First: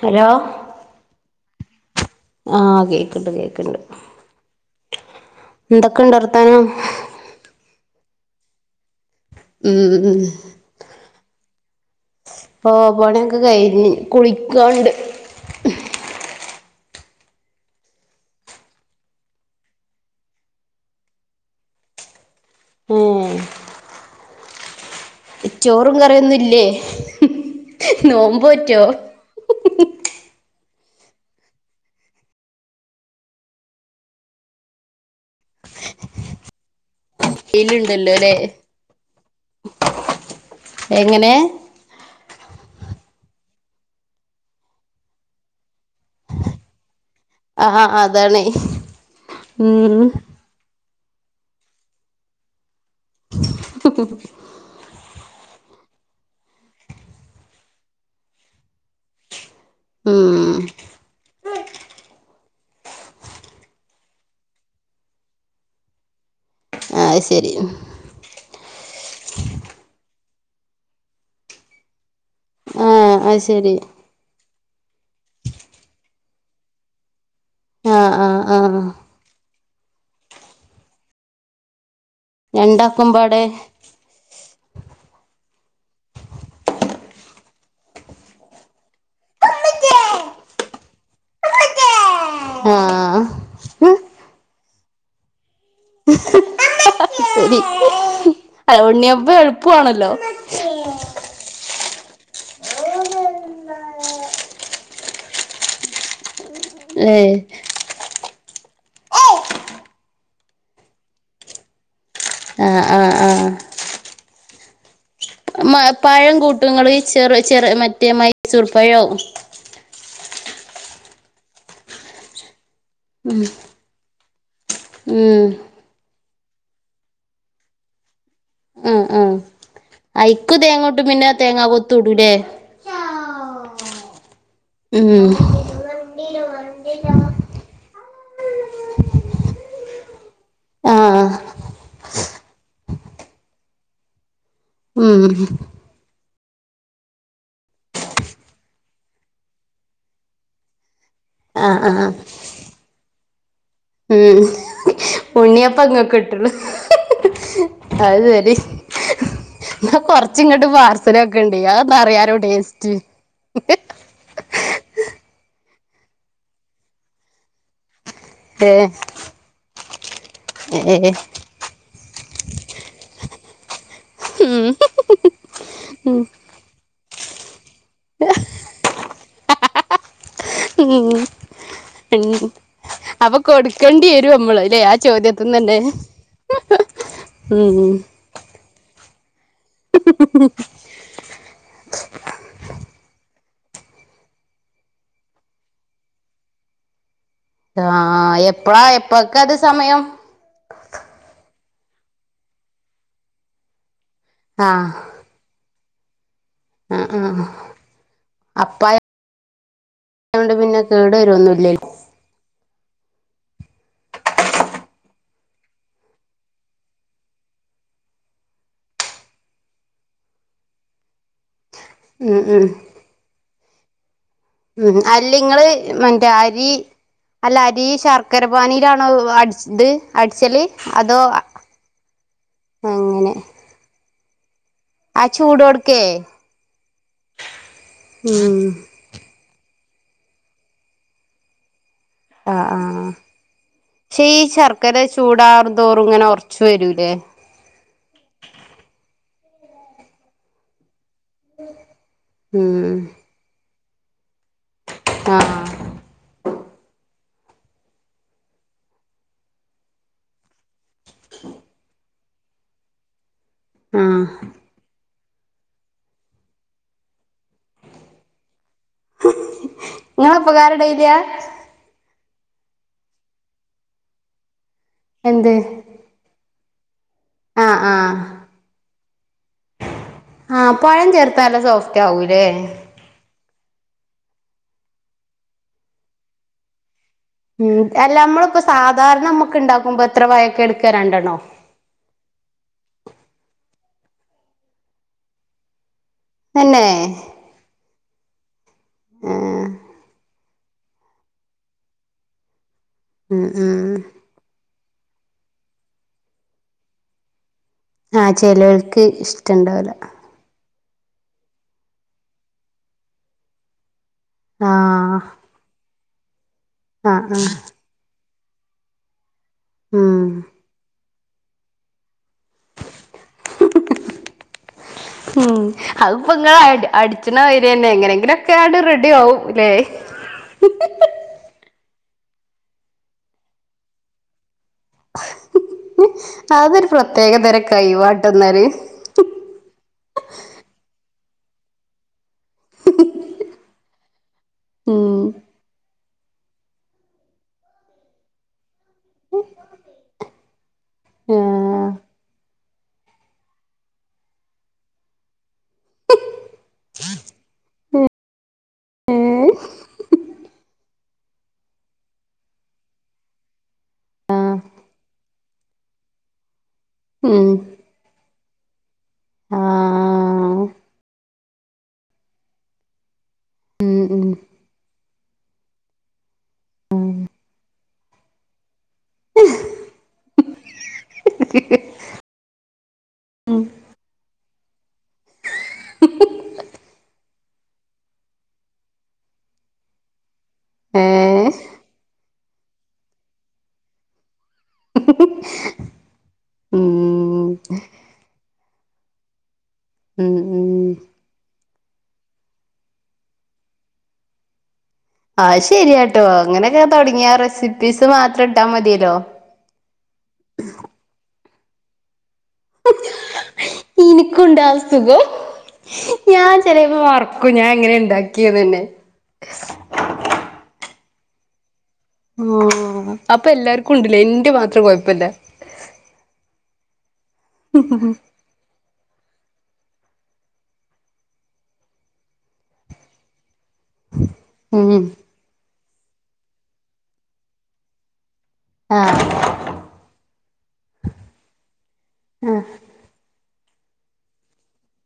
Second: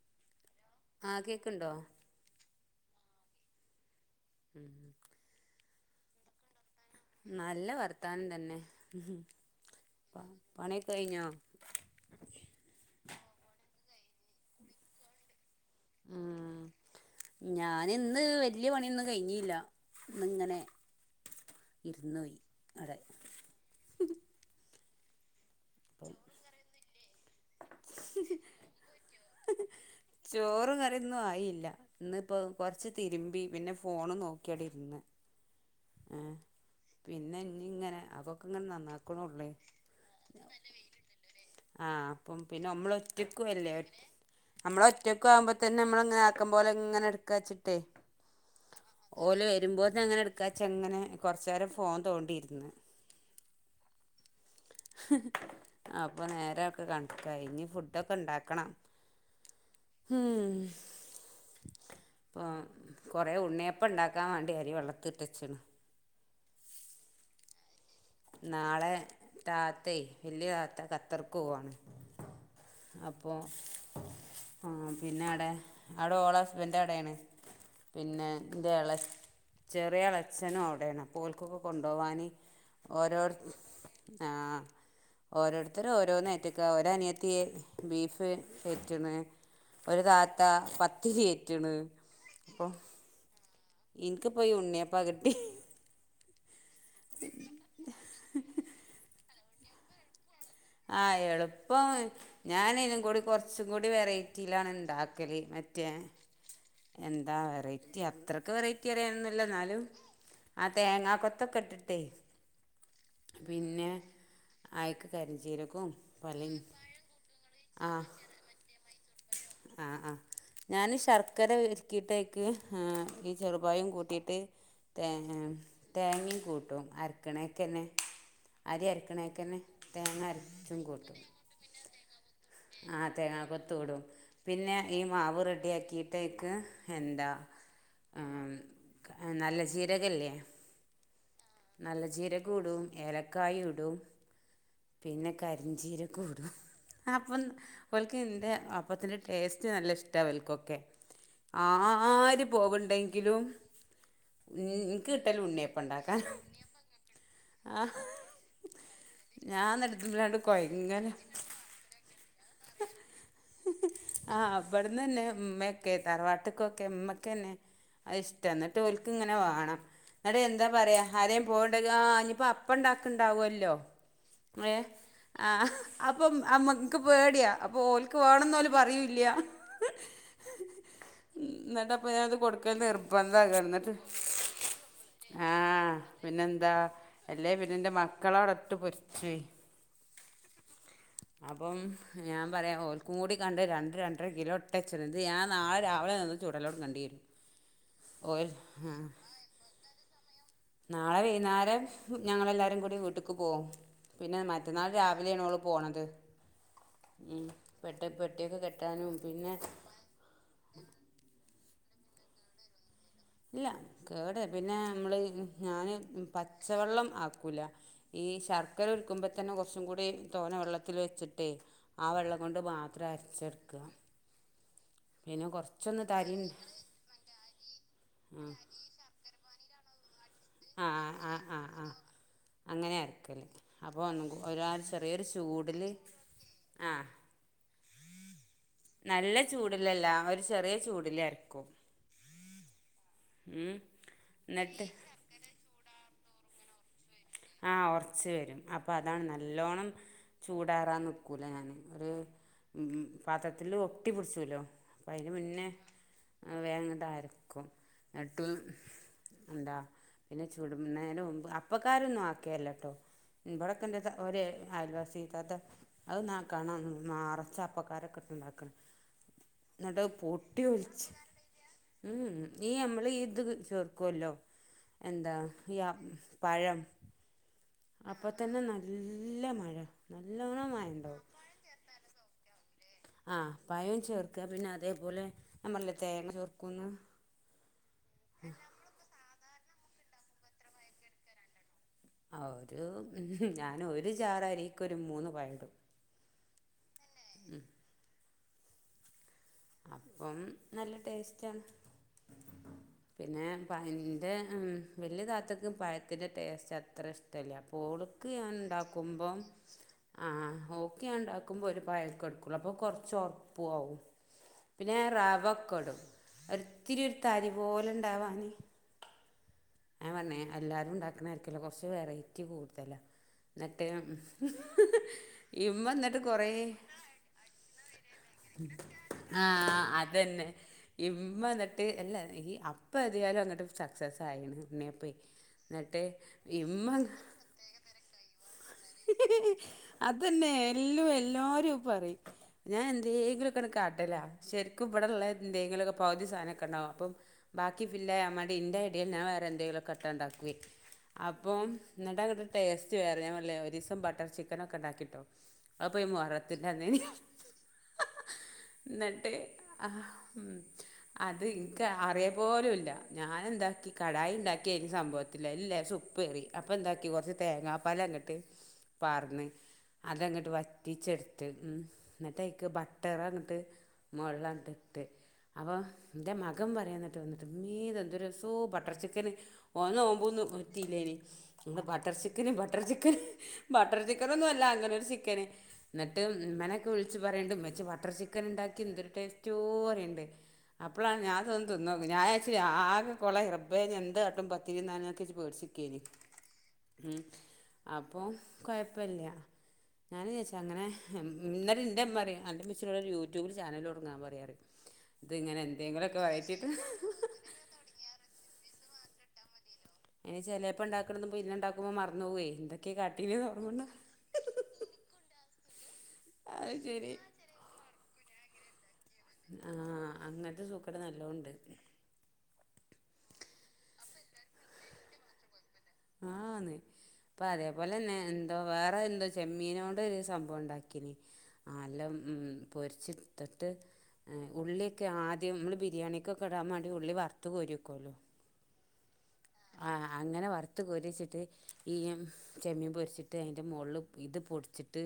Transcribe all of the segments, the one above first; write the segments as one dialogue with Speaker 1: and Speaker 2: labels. Speaker 1: Hello
Speaker 2: ആഹ് കേക്ക്ണ്ടോ?
Speaker 1: ആഹ് കേക്ക്ണ്ട് കേക്ക്ണ്ട്.
Speaker 2: ഉം
Speaker 1: എന്തൊക്കെണ്ട് വർത്താനം?
Speaker 2: നല്ല വർത്താനം തന്നെ.
Speaker 1: ഉം
Speaker 2: പ
Speaker 1: ഉം
Speaker 2: പണിയൊക്കെ കഴിഞ്ഞോ
Speaker 1: ആ പണിയൊക്കെ കഴിഞ്ഞ് കുളിക്കാൻണ്ട്.
Speaker 2: ഉം ഞാനിന്ന് വെല്ല്യ പണിയൊന്നും കഴിഞ്ഞില്ല ഇന്നിങ്ങനെ ഇരുന്നുപോയി അവിടെ
Speaker 1: ഉം ചോറും കറിയൊന്നുംല്ലേ? നോമ്പോറ്റോ?
Speaker 2: ചോറും കറീന്നും ആയില്ല. ഇന്നിപ്പൊ കൊറച്ച് തിരുമ്പി പിന്നെ ഫോണും നോക്കിയടെ ഇരുന്ന്. ആഹ് പിന്നെ ഇനി ഇങ്ങനെ
Speaker 1: വെയിലുണ്ടല്ലോ ല്ലേ
Speaker 2: അതൊക്കെ ഇങ്ങനെ നന്നാക്ക്ണൊള്ളെ
Speaker 1: എങ്ങനെ
Speaker 2: ആഹ് അപ്പം പിന്നെ നമ്മള ഒറ്റക്കു അല്ലേ നമ്മള ഒറ്റക്ക ആവുമ്പോ തന്നെ നമ്മ ആക്കം പൊലെ ഇങ്ങനെ ഇട്ക്കാചിട്ടെ
Speaker 1: ആഹ് അതാണ് ഉം
Speaker 2: ച്ചെങ്ങനെ കൊറച്ച നേരം ഫോൺ തോണ്ടിയിന്ന്
Speaker 1: [unintelligible]
Speaker 2: [unintelligible] അപ്പൊ നേരൊക്കെ കണക്ക ഇനി ഫുഡ ഒക്കെ ഉണ്ടാക്കണം
Speaker 1: ഉം
Speaker 2: ഹും അപ്പോൾ കുറേ ഉണ്ണിയപ്പം ഉണ്ടാക്കാൻ വേണ്ടി അരി വെള്ളത്തിട്ട വെച്ചണ്
Speaker 1: ആത് ശരി
Speaker 2: നാളെ താത്തേ വലിയ താത്ത കത്തർക്ക് പോണ്
Speaker 1: ആഹ്
Speaker 2: അപ്പൊ
Speaker 1: അത് ശരി
Speaker 2: ആഹ് പിന്നെ അടെ അവിടെ ഓളോ ഹസ്ബൻ് അവിടയാണ്
Speaker 1: ആഹ് ആഹ് ആഹ്
Speaker 2: പിന്നെന്ത്ള ചെറിയളച്ഛനും അവിടെയാണ് പൂൽക്കൊക്കെ കൊണ്ടുപോകാന് ഓരോരു
Speaker 1: രണ്ടാക്കുമ്പാടെ
Speaker 2: ആഹ് ഓരോരുത്തർും ഓരോന്ന്റ്റക്കുക ഓരോ അനിയത്തി ബീഫ് ഏറ്റുണ് ഒരു താത്ത പത്തികഏറ്റുണ് അപ്പൊ
Speaker 1: ആഹ്
Speaker 2: എനിക്ക് പോ ഉണ്ണിയ പകട്ടി
Speaker 1: ശരി അഹ് ഉണ്ണിയപ്പ എളുപ്പമാണല്ലോ
Speaker 2: ആഹ് എളുപ്പം ഞാന ഇതിനും കൂടി കുറച്ചും കൂടി വെറൈറ്റിയിലാണ് ഉണ്ടാക്കല് മറ്റേ എന്താ
Speaker 1: ഏഹ്
Speaker 2: വ റെ [unintelligible] അത്രക്ക് വെറൈറ്റി അരയാനന്നല്ല എന്നാലും ആഹ് തേങ്ങാ കൊത്തൊക്കെ ഇട്ടിട്ടേ
Speaker 1: ആഹ് ആഹ് ആഹ്
Speaker 2: പിന്നെ ആയക്ക കരി
Speaker 1: ഉം പഴം കൂട്ടങ്ങള് ഈ ചെറു ചെറ
Speaker 2: ആഹ്
Speaker 1: മറ്റേ മൈസൂർ പഴോ
Speaker 2: ആഹ് ആഹ് ഞാൻ ശർക്കര ഒരുക്കിയിട്ടേക്ക് ഈ ചെറുപായും കൂട്ടിയിട്ട്
Speaker 1: ഉം
Speaker 2: [unintelligible] തേങ്ങയും കൂട്ടും അരക്കണേക്ക തന്നെ അരി അരക്കണേക്ക തന്നെ തേങ്ങ അരക്ക
Speaker 1: എക്ക് തേങ്ങോട്ടും പിന്നെ തേങ്ങാ കൊത്ത ഇടൂലേ
Speaker 2: ആഹ് തേങ്ങാ കൊത്തൂടും പിന്നെ ഈ
Speaker 1: ഉം
Speaker 2: മാവ് റെഡിയ ആക്കിയിട്ടേക്ക് എന്താ ആർ നല്ല ചീരകല്ലേ
Speaker 1: ആഹ്
Speaker 2: നല്ല ജീര ഇടും ഏലക്കായ ഇടും
Speaker 1: ഉം
Speaker 2: പിന്നെ കരിഞ്ചീര ഇടും അപ്പം വൽക്ക എൻ്റെ അപ്പത്തിൻ്റെ ടേസ്റ്റ് നല്ല ഇഷ്ടമാണ് വൽക്കൊക്കെ
Speaker 1: ആഹ് ആഹ്
Speaker 2: ആര് പോകണ്ടെങ്കിലും
Speaker 1: ഉം ഉണ്ണിയപ്പ അങ്ങൊക്ക
Speaker 2: ഉണ്ടാക്കാൻ
Speaker 1: ഇട്ടുള്ളു [unintelligible]
Speaker 2: ആ
Speaker 1: അത് ശരി
Speaker 2: ഞാൻ
Speaker 1: എന്ന
Speaker 2: നടത്തുമ്പോഴാണ്ട്
Speaker 1: കൊറച്ച് ഇങ്ങോട്ട്
Speaker 2: കൊയങ്ങല
Speaker 1: പാർസലക്ക ണ്ടറിയാനോ ടേസ്റ്റ്
Speaker 2: ആഹ് അവിടുന്ന് തന്നെ ഉമ്മയ ഒക്കെ തറവാട്ടക്കൊക്കെ ഉമ്മക്കെന്നെ അത് ഇഷ്ട എന്നിട്ട്
Speaker 1: ഏഹ്
Speaker 2: ഒക്ക് ഇങ്ങനെ വേണം എന്നിട്ട് എന്താ പറയാ
Speaker 1: ഏഹ്
Speaker 2: ഹരേ പോട അനിപ്പോ അപ്പ ഉണ്ടാക്കണ്ടാവല്ലോ ഏഹ് ആഹ് അപ്പം അമ്മക്ക് പേടിയാ അപ്പൊ ഓലക്ക് വേണംന്ന് പോല് പറയൂല്ല
Speaker 1: ഉം
Speaker 2: എന്നിട്ടപ്പൊ ഞാനത്
Speaker 1: ഉം
Speaker 2: കൊടുക്കല്
Speaker 1: അവപ്പൊ
Speaker 2: നിർബന്ധാക്കാണ് എന്നിട്ട്
Speaker 1: കൊടുക്കേണ്ടി വരും നമ്മള അല്ലെ ആഹ് ചോദ്യത്തിന്ന തന്നെ
Speaker 2: ആഹ് പിന്നെന്താ അല്ലേ പിന്നെ
Speaker 1: ഉം
Speaker 2: എന്റെ മക്കള അവിടട്ട് പൊരിച്ച്
Speaker 1: [unintelligible]
Speaker 2: അപ്പം ഞാൻ പറയാം ൽക്കും കൂടി കണ്ട് രണ്ട് രണ്ടര കിലോ ഒട്ടച്ചി ഇത് ഞാൻ നാളെ രാവിലെ നിന്ന് ചൂടലോ കണ്ടി വരുന്നു
Speaker 1: ആഹ് എപ്പഴാ എപ്പഴക്കെ അത് സമയം
Speaker 2: നാളെ വൈന്നാരം ഞങ്ങളെല്ലാരും കൂടി വീട്ട്ക്ക് പോവും പിന്നെ മറ്റന്നാൾ
Speaker 1: ആഹ്
Speaker 2: രാ ഇയ്ലാണോള് പോണത്
Speaker 1: ആഹ്
Speaker 2: ഉം
Speaker 1: ആഹ്
Speaker 2: പെട്ട പെട്ട്യോക്കെ കെട്ടാനും പിന്നെ
Speaker 1: ട്ട്യോണ്ട് പിന്നെ കേട് വരൊന്നുല്ല്യല്ലോ
Speaker 2: ഇല്ല കേട്‌ പിന്നെ അമ്മള് ഞാന് പച്ചവെള്ളം ആക്കൂല. ഈ ശർക്കര ഉരുക്കുമ്പോ തന്നെ കൊറച്ചും കൂടി തോനെ വെള്ളത്തില് വെച്ചിട്ടേ ആ വെള്ളം
Speaker 1: ഉം
Speaker 2: കൊണ്ട്
Speaker 1: ഉം
Speaker 2: മാത്രം അരച്ചെടുക്ക.
Speaker 1: ഉം അല്ലിങ്ങള് വെ മറ്റെ അരി അല്ല അരി ശർക്കര പാനീലാണോ അടിച്ചത്? അടിച്ചല്
Speaker 2: ആ
Speaker 1: അതോ
Speaker 2: ആ ആ
Speaker 1: അങ്ങനെ.
Speaker 2: അപ്പോ ഒന്നുകൂ ഒരാ ഒരാൾ ചെറിയൊരു
Speaker 1: ആ
Speaker 2: ചൂടില്
Speaker 1: ചൂടോട്ക്കേ
Speaker 2: ആഹ്.
Speaker 1: ഉം.
Speaker 2: നല്ല ചൂടിലല്ല ഒരു ചെറിയ ചൂടില് അര്ക്കും.
Speaker 1: ആഹ് ആഹ് ആഹ് ക്ഷേ ഈ
Speaker 2: എന്നിട്ട്
Speaker 1: ശർക്കര ചൂടാറും തോറും ഇങ്ങനെ ഒറച്ച് വരൂല്ലേ?
Speaker 2: ആഹ് ഒറച്ച് വരും അപ്പ അതാണ് നല്ലോണ്ണം ചൂടാറാൻ നിക് ക്കൂല ഞാന് ഒരു ഉം പാത്രത്തില് ഒട്ടി പിടിച്ചൂലോ. പ്പയ്ന്
Speaker 1: ആഹ്
Speaker 2: മുന്നേ ഏഹ് വേഗങ്ങട്ട് അരക്കും ന്നട്ട്. എന്താ പിന്നെ ചുടന്നെന് മുന്നെ അപ്പക്കര രോന്നും ആക്കെ അല്ലട്ടോ ഇവ്‌ടൊക്കെ എന്റെ
Speaker 1: ആഹ്
Speaker 2: ഒരേ അയൽവാസി താത്ത അത് നാ കാണാം നെറച്ചപ്പക്കാരൊക്കെ ഇട്ട് ഇണ്ടാക്കണ്. എന്നട്ട് അത്
Speaker 1: ഇങ്ങളെ
Speaker 2: പൊട്ടി ഒലിച്ച്
Speaker 1: ഉപ്പക്കാരടേയില്ല
Speaker 2: ഉം ഈ അമ്മള് ഈ ഇത് ചേർക്കുവല്ലോ. എന്താ
Speaker 1: എന്ത്
Speaker 2: യ പഴം.
Speaker 1: ആഹ്
Speaker 2: അപ്പൊ
Speaker 1: ആഹ്
Speaker 2: തന്നെ നല്ല മഴ നല്ലോണം മയണ്ടാവു.
Speaker 1: നല്ല സോഫ്റ്റ് ആകൂല്ലേ.
Speaker 2: ആഹ് പഴോം ചേർക്ക പിന്ന അതേപോലെ ഞാൻ പറഞ്ഞില്ലേ തേങ്ങ ചേർക്കൂന്ന്.
Speaker 1: ഉം എല്ല അമ്മള്പ്പ സാധാരണ നമ്മുക്ക് ഇണ്ടാക്കുമ്പൊ എത്ര വാഴക്ക എടുക്കാ രണ്ടണ്ണോ?
Speaker 2: ആഹ് ഒരു ഞാൻ ഒരു ജാറരിക്കൊരു മൂന്ന് പഴടും.
Speaker 1: തന്നെ?
Speaker 2: ഉം.
Speaker 1: ഏഹ്.
Speaker 2: അപ്പം നല്ല ടേസ്റ്റാണ്.
Speaker 1: ഉം
Speaker 2: പിന്നെ
Speaker 1: ഉം
Speaker 2: പയ്ന്ൻ്റെ ഉം വല്യാ താത്തക്ക്‌ പഴത്തിൻ്റെ ടേസ്റ്റ് അത്ര ഇഷ് ഷ്ട്ടല്ല അപ്പോളുക്ക്
Speaker 1: ആഹ്
Speaker 2: ഞാൻ
Speaker 1: ചെലോൽക്ക്
Speaker 2: ഇണ്ടാക്കുമ്പോ
Speaker 1: ഇഷ്ടണ്ടാവൂല
Speaker 2: ആഹ് ഓക്ക്‌ ഞാൻ ഇണ്ടാക്കുമ്പോ ഒരു പയൊക്കെ എടുക്കുള്ളൂ അപ്പോ കൊറച്ച് ഒറപ്പും ആവും. പിന്നെ
Speaker 1: ആഹ്
Speaker 2: റാവക്കൊടും ഒരിത്തിരി ഒരു
Speaker 1: ആഹ് ആഹ്
Speaker 2: തരി പോലെ ഇണ്ടാവാനി. അ
Speaker 1: ഉം
Speaker 2: പറഞ്ഞെ എല്ലാരും ഉണ്ടാക്കണായിരിക്കൂലെ കൊറച്ച് വെറൈറ്റി കൂടുതല. ന്നിട്ട്
Speaker 1: ഉം
Speaker 2: ഇമ്മ എന്നിട്ട്
Speaker 1: അതിപ്പോ
Speaker 2: കൊറെ
Speaker 1: ഇങ്ങള് അടി അടിച്ചണ മാതിരിന്നെ എങ്ങനെങ്കിലൊക്കെ ആട് റെഡി ആവും ല്ലേ
Speaker 2: ആഹ് അത് അതന്നെ ഇമ്മന്നിട്ട് എല്ല ഈ അപ്പം എത്യാലും അങ്ങട്ട് സക്സസ് ആയിണ് ഉണ്ണിയപ് പ്പെ എന്നിട്ട്
Speaker 1: അതൊരു
Speaker 2: ഇമ്മ
Speaker 1: പ്രത്യേക തരം കൈവാട്ട എന്നാല്
Speaker 2: അതന്നെ എല്ലു എല്ലാരും പറയും ഞാൻ എന്തെങ്കിലും ത്തരെ ക്കാട്ടലാ ശരിക്കും ഇവിടെ ഇള്ള
Speaker 1: ഉം
Speaker 2: എന്തെങ്കിലൊക്കെ പകുതി സാനൊക്കെ ഇണ്ടാവും അപ്പോ ബാക്കി ഫില്ലായാൻ മേണ്ടി ഇന്റെ ഐഡിയൽ ഞാൻ വേറെ എന്തെങ്കിലൊക്കെട്ടാ ഇണ്ടാക്കുവേ. അപ്പം
Speaker 1: ആഹ്
Speaker 2: എന്നിട്ടങ്ങട്ട് ടേസ്റ്റ് വേറായ ഞാൻ പറഞ്ഞില്ലേ ഒരിസം ബട്ടർ ചിക്കനൊക്കെ ഇണ്ടാക്കിട്ടോ. അപ്പൊ ഈ മോറത്തിന്റെ [unintelligible] ന്നിട്ട്
Speaker 1: ഏഹ്
Speaker 2: ആഹ് ഉം. അത് ഇൻക്ക് അറിയ പോലുല്ല ഞാൻ എന്താക്കി കടായി ഇണ്ടാക് ക്കെയ്ന് സംഭവത്തില് അയ്ല് ലേശം ഉപ്പേറി അപ്പൊ എന്താക്കി കൊറച്ച്
Speaker 1: ഉം
Speaker 2: തേങ്ങാപ്പാല് അങ്ങട്ട് പാർന്ന് അതങ്ങട്ട്
Speaker 1: ആഹ്
Speaker 2: വറ്റ് റ്റിച്ചെടുത്ത് ഉം എന്നിട്ടയിക്ക് ബട്ടറങ്ങട്ട്
Speaker 1: ഉം ഉം
Speaker 2: മേളിലങ്ങട്ട് ഇട്ട്. അപോ ഇൻ്റെ മകൻ പറയന്നിട്ട് വന്നിട്ട് ഇമേ ഇതെന്തൊരു രസോ ബട്ടർ ചിക്കന്. ഓന് നോമ്പൊന്നും നോറ്റിലേനി ബട്ടർ ചിക്കന് ബട്ടർ ചിക്കന്
Speaker 1: ഉം
Speaker 2: ബട്ടർ ചിക്ക് ക്കനൊന്നും അല്ല അങ്ങനെ ഒരു ചിക്കന്. എന്നിട്ട് ഉമ്മനൊക്കെ വിളിച്ച് പറയ്ണ്ട്, ഉമ്മച്ചി ബട്ടർ ചിക്കൻ ഇണ്ടാക്കി എന്തൊരു ടേസ്റ്റോ പറയ്ണ്ട്.
Speaker 1: ഏ
Speaker 2: അപ്പോളാണ് ഞാൻ ഇതൊന്ന് തിന്നോക്. ഞാ ച്ച് ആകെ കൊളായി റബ്ബേ ഇഞ്ഞ് എന്താട്ടും. [unintelligible] പേടിച്ചിക്കേ നി. ഉം അപ്പൊ കൊയപ്പില്ല. ഞാൻ
Speaker 1: ഉം
Speaker 2: ചച്ചാ അങ്ങനെ
Speaker 1: ഉം
Speaker 2: ഇന്നിട്ടെൻ്റെ ഉമ്മ പറയും, അൻ്റെ മ്മച്ചിനോട് ഒരു യൂട്യൂബില് ചാനലൊടങ്ങാൻ പറയ പറയാറ്. [inaudible]
Speaker 1: അയ് ശരിയാട്ടോ. അങ്ങനെയൊക്കെ തൊടങ്ങിയ റെസിപ്പീസ് മാത്രം ഇട്ടാ മതിയല്ലോ?
Speaker 2: അയ്ന് ചേലെപ്പം ഇണ്ടാക്ക്ണ്ത് പിന്നെ ഇണ്ടാക്കുമ്പോ മറന്ന് പോവെയ്. എന്തൊക്കെ കാട്ടീനി ന്നോർമണ്ടാ
Speaker 1: എനിക്കുണ്ടാ അസുഖം. ഞാൻ
Speaker 2: അത്
Speaker 1: ചെലെപ്പം
Speaker 2: ശരി
Speaker 1: മറക്കും. ഞാൻ എങ്ങനെ ഉണ്ടാക്കിയ തന്നെ.
Speaker 2: ആഹ് അങ്ങനത്തെ സൂക്കട് നല്ലോണണ്ട്.
Speaker 1: ആ അപ്പൊ എല്ലാർക്കും ഉണ്ട്ല്ലേ. ന്റെ മാത്രം കൊഴപ്പല്ല.
Speaker 2: ആന്ന് പ്പൊ അതേപോലെന്നെ ഞാൻ വേറെ എന്തോ ചെമ്മീനോണ്ട് ഒരു സംഭവം ഉണ്ടാക്കിനി. ആല്ലാം മം പൊരിച്ചിടിത്തിട്ട്, ഏ
Speaker 1: ഉം
Speaker 2: ഉള്ളിയൊക്കെ ആദ്യം നമ്മള് ബിരിയാണിക്കൊക്കെ ഇടാൻ വേണ്ടി ഉള്ളി വറുത്ത് കോരി വെകോല്ലോ?
Speaker 1: ആ.
Speaker 2: ആ അങ്ങനെ വറുത്ത് കോരി വെച്ചിട്ട് ഈയിം, ചെമ്മീൻ പൊരിച്ചിട്ട് അതിന്റെ മോളില് ഇത് പൊടിച്ചിട്ട്.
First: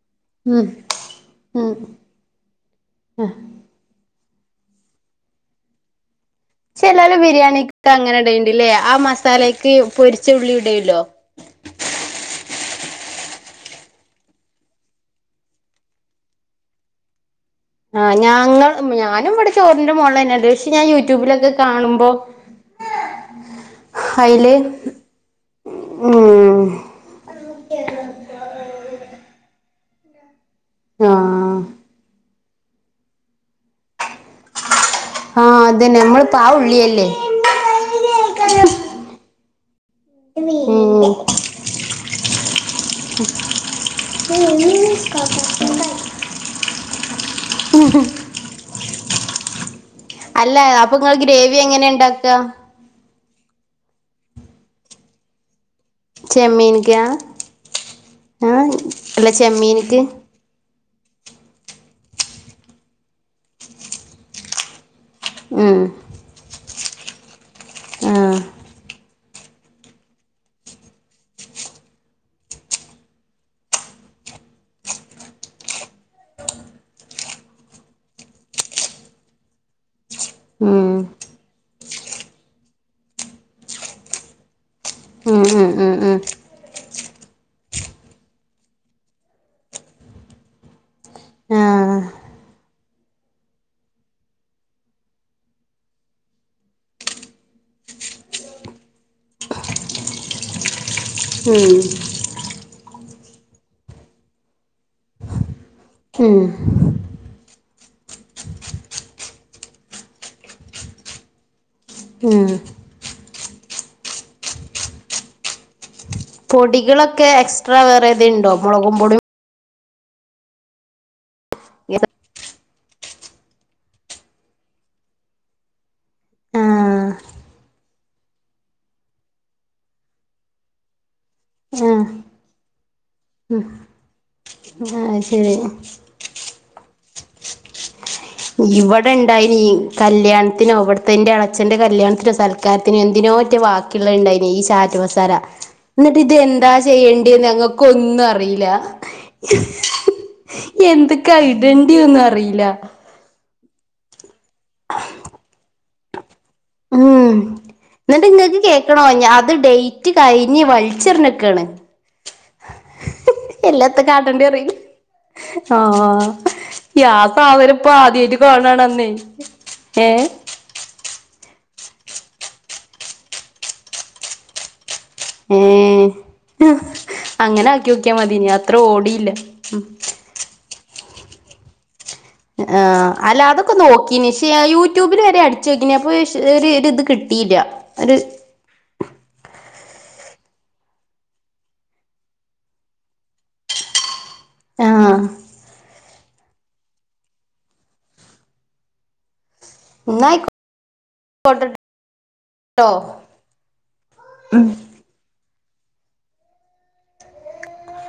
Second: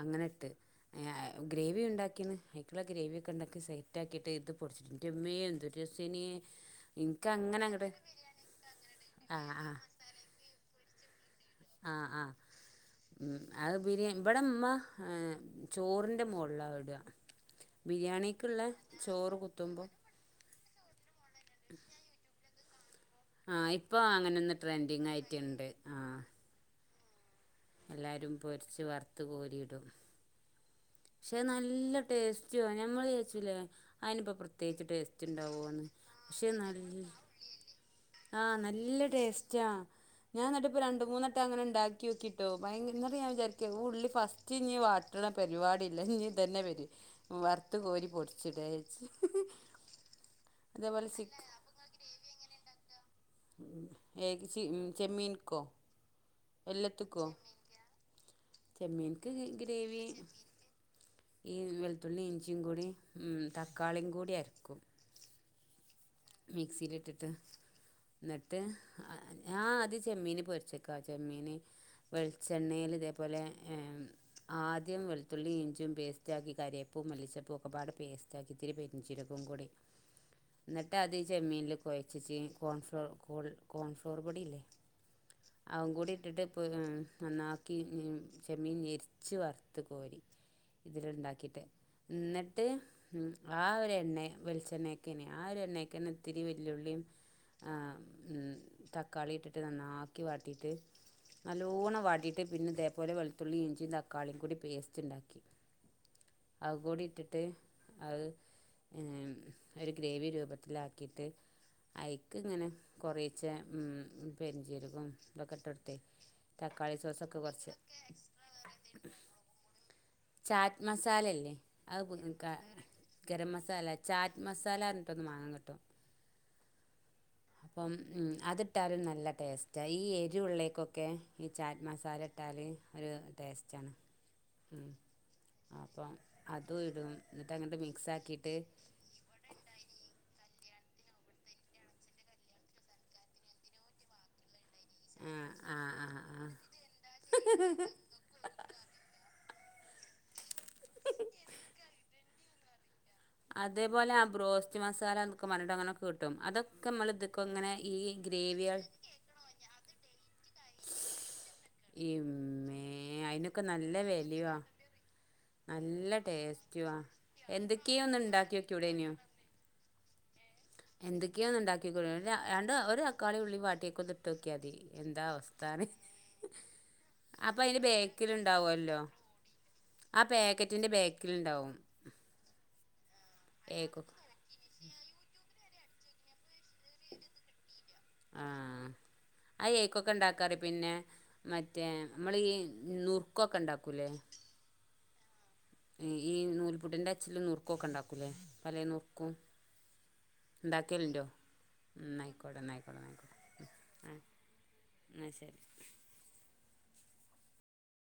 Speaker 2: അങ്ങനെ ഇട്ട്.
Speaker 1: ഉം
Speaker 2: ആ
Speaker 1: ഉം
Speaker 2: ഗ്രേവി ഉണ്ടാക്കിന്ന് ക്കുള്ള ഗ്രേവിയൊണ്ടാക്കി സെറ്റ് ആക്കിയിട്ട് ഇത് പൊടിച്ചിട്ട്. ഇന്റ മ്മേ എന്തൊരു രസേനി.
Speaker 1: ചെലോല്
Speaker 2: ഇൻക്ക് അങ്ങനെ അങ്ങട്
Speaker 1: ബിരിയാണിക്ക് അങ്ങനെ ഇടേണ്ട്ല്ലേ. ആ
Speaker 2: ആഹ്
Speaker 1: മസാലേക്ക്
Speaker 2: ആഹ്
Speaker 1: പൊരിച്ച ഉള്ളി ഇടേലോ?
Speaker 2: ആഹ് ആ. മം അത് ബിരിയാ ഇവിടെ ഇമ്മ ചോറിൻ്റെ മോളിലാണ് ഇട. [inaudible]
Speaker 1: ആ ഞാങ്ങ ഞാനും ഇവിടെ ചോറിന്റെ മോളിലെന്നെ ഇട്. ക്ഷെ ഞാൻ യൂട്യൂബിലൊക്കെ കാണുമ്പൊ,
Speaker 2: ആ ഇപ്പൊ അങ്ങനെ ഒന്ന് ട്രെൻഡിങ് ആയിട്ടുണ്ട്. ആ.
Speaker 1: ഉം
Speaker 2: എല്ലാരും പൊരിച്ച് വറുത്ത് കോരിയിടും.
Speaker 1: ആ
Speaker 2: പക്ഷെ നല്ല ടേസ്റ്റ്വാ. ഞമ്മള് വിചാരിച്ചുല്ലേ അതിനിപ്പോ പ്രത്യേകിച്ച് ടേസ്
Speaker 1: ആ
Speaker 2: റ്റ്ണ്ടാവോന്ന്.
Speaker 1: അതന്നെ നമ്മളിപ്പ ആ
Speaker 2: പക്ഷെ നല്ല
Speaker 1: ഉള്ളിയല്ലേ
Speaker 2: ആ നല്ല ടേസ്റ്റാ. ഞാനന്നിട്ട് ഇപ്പൊ രണ്ട്
Speaker 1: ഉം
Speaker 2: മൂന്ന് വട്ടം അങ്ങനെ ഉണ്ടാക്കി നോക്കിട്ടോ, ഭയങ്ക ഞാൻ വിചാരിക്ക ഉള്ളി ഫസ്റ്റ് ഇഞ്ഞ് വാട്ടി യിട്ടിള്ള പരിപാടില്ല. ഇനീ തന്നെ വര്. വറുത്ത് കോരി പൊടിച്ചിടാച്ച്.
Speaker 1: അല്ല അപ്പൊ ഇങ്ങള് ഗ്രേവി എങ്ങനെ ഇണ്ടാക്ക.
Speaker 2: എ യ്ക്ക് ചെ ചെമ്മീൻകോ?
Speaker 1: ചെമ്മീൻക്ക്യ ആ അല്ല
Speaker 2: ചെമ്മീൻക്ക്
Speaker 1: ചെമ്മീന്ക്ക്.
Speaker 2: ഗ്രേവി ഈ വെളുത്തുള്ളി ഇഞ്ചിയും കൂടി തക്കാളിയും കൂടി അരക്കും.
Speaker 1: ഉം.
Speaker 2: മിക്സിയിലിട്ടിട്ട്
Speaker 1: ആ
Speaker 2: ന്നിട്ട്, ആ ഞാ ആദ്യം ചെമ്മീന് പൊരിച്ചക്കാ ചെമ്മീന്. വെളിച്ചെണ്ണേല് ഇതേപോലെ, എമ് ആദ്യം വെളുത്തുള്ളി ഇഞ്ചും പേസ്റ്റാക്കി, കരിയേപ്പൂ മല്ലിചെപ്പും ഒക്കെ പാടെ പേസ്റ്റ് ആ ക്കി ത്തിരി പെരിജീരകം കൂടി.
Speaker 1: ഉം.
Speaker 2: ട്ടാ തി ചെമ്മീനിൽ കൊഴച്ചിച്ച് കോൺഫ്ലോർ കോൺഫ്ലോർ പൊടിയില്ലേ?
Speaker 1: ഉം ഉം
Speaker 2: അവും
Speaker 1: ഉം
Speaker 2: കൂടി
Speaker 1: ഉം
Speaker 2: ഇട്ടിട്ട് ഇപ്പോ നന്നാക്കി ഉം. ചെമ്മീൻ ഞെരിച്ച് വറുത്ത് കോരി
Speaker 1: ആ
Speaker 2: ഇതില്ണ്ടാക്കിട്ട്. എന്നിട്ട് ആ ഒരു എണ്ണേ വെളിച്ചെണ്ണേക്ക് നെ ആ ഒരു എണ്ണേ ക്കന്നെ ഇത്തിരി വെല്ലുളീം, ആ മ് തക്കാളി ഇട്ടിട്ട് നന്നാക്കി വാട്ടിയിട്ട്.
Speaker 1: ഉം
Speaker 2: നല്ലോണ്ണം വാട്ടിയിട്ട്, പിന്നെ ഇതേപോലെ വെളുത്തുള്ളി ഇഞ്ചിയും തക്കാളിയും കൂടി പേസ്റ്റ് ഇണ്ടാക്കി.
Speaker 1: ഉം
Speaker 2: അത് കൂടി ഇട്ടിട്ട് അത് ഒര് ഗ്രേവി രൂപ ത്തിലാക്കിട്ട് ഐക്ക്
Speaker 1: ഉം
Speaker 2: ഇങ്ങനെ കൊറേച്ച ഉം പെരിഞ്ചീരകോം ഇതൊക്കെ ഇട്ട് കൊടുത്തേ തക്കാളി
Speaker 1: പൊടികളൊക്കെ
Speaker 2: സോസൊക്കെ കുറച്ച്
Speaker 1: എക്സ്ട്രാ വേറെ ഏതെ ഇണ്ടോ മൊളകും പൊടി
Speaker 2: ചാറ്റ് മസാലയില്ലേ [unintelligible] ഗരം മസാല ചാറ്റ് മസാലഞ്ഞിട്ട് ഒന്ന് വാങ്ങൻ കിട്ടും
Speaker 1: ആഹ്
Speaker 2: അപ്പം അതിട്ടാലും നല്ല ടേസ്റ്റായി ഈ എരിവോള്ളേകൊക്കെ ഈ ചാറ്റ് മസാല ഇട്ടല് ഒരു
Speaker 1: ഉം
Speaker 2: ടേസ്റ്റാണ്
Speaker 1: ആഹ് ശരി
Speaker 2: അപ്പം അതും ഇടും എന്നിട്ട് അങ്ങട്ട് മിക്സാ
Speaker 1: ഇവ ടെ ഇണ്ടായി കല്യാണത്തിനോ ഇവുടുത്തെ എൻ്റെ എളച്ഛന്റെ കല്യാണത്തിനോ സൽക്കാരത്തിനോ എന്തിനോറ്റ വ [unintelligible] ഈ ച
Speaker 2: ആ
Speaker 1: [unintelligible]
Speaker 2: ആ ആ
Speaker 1: എന്നിട്ട് ഇത്
Speaker 2: ആ
Speaker 1: എന്താ ചെയ്യേണ്ടിന്ന് ഞങ്ങക്കൊന്നും അറിയില്ല എന്തൊക്ക ഇടണ്ടിയേന്ന് ഒന്നും അറിയില്ല
Speaker 2: അതേപോലെ ആ ബ്രോസ്റ്റ് മസാല എന്നോക്കെ പറഞ്ഞിട്ട് അങ്ങനൊക്കെ കിട്ടും അത് ഒക്കെ നമ്മള്
Speaker 1: ഉം
Speaker 2: ഇതക്കെ ഇങ്ങനെ ഈ
Speaker 1: എന്നിട്ട് ഇങ്ങക്ക്
Speaker 2: ഗ്രേവികള്
Speaker 1: കേക്കണോ ഞാ അത് ഡേറ്റ് കയിഞ്ഞ് വളിച്ചെറിഞ്ഞെക്കാണ്
Speaker 2: ഇമ്മേ അയിനൊക്കെ നല്ല
Speaker 1: എല്ലാത്ത കാടേണ്ടി
Speaker 2: വെലയുവാ
Speaker 1: അറില്ല ആഹ്
Speaker 2: നല്ല
Speaker 1: ആഹ്
Speaker 2: ടേസ്റ്റുവാ
Speaker 1: യാ സാധനം ഇപ്പൊ
Speaker 2: എന്തൊക്കെയോ ഒന്ന്
Speaker 1: ആദ്യായിട്ട് കാണാണന്നേ ഏയ്
Speaker 2: എന്തൊക്കെയാ ഒന്ന് ഒണ്ടാക്കി [unintelligible] രണ്ട് ഒര് തക്കാളി ഉള്ളി വാട്ടിയൊക്ക ഒന്ന് ഇട്ട് നോക്കിയാതി എന്താ അവസ്ഥാന്
Speaker 1: ഏഹ്
Speaker 2: അപ്പ
Speaker 1: അങ്ങനെ
Speaker 2: അയിന്റെ
Speaker 1: ആക്കി നോക്കിയാ
Speaker 2: ബാക്കില്
Speaker 1: മതി ഇനി അത്ര
Speaker 2: ഇണ്ടാവല്ലോ
Speaker 1: ഓടിയില്ല ഉം
Speaker 2: ആ പ്യാക്ക റ്റിന്റെ ബാക്കിലിണ്ടാവും
Speaker 1: ആഹ് അല്ല അതൊക്കെ
Speaker 2: ഏക്കൊ
Speaker 1: നോക്കി നീ ക്ഷേ യൂട്യൂബില് വരെ അടിച്ചോക്കിനി അപ്പൊ ഷ് ഒരു ഇത് ഇത് കിട്ടില്ല ഒര്
Speaker 2: ആഹ് ആ ഏക്കൊക്കെ ഒണ്ടാക്കറിയോ പിന്നെ മറ്റേ ഞമ്മള് ഈ നുറുക്കൊക്കെ ഇണ്ടാക്കൂല്ലേ
Speaker 1: ആഹ്
Speaker 2: ഈ നൂൽപുട്ടിന്റെ അച്ചിലും നുക്കൊക്കെ ഇണ്ടാക്കൂല്ലേ പല നുറുക്കും
Speaker 1: നൈക്കൊ
Speaker 2: ന്റെടാക്കൽണ്ടോ? എന്നായികോട്ടെ എന്നായികോട്ടെ നയിക്കോട്ടെ ന്നാശരി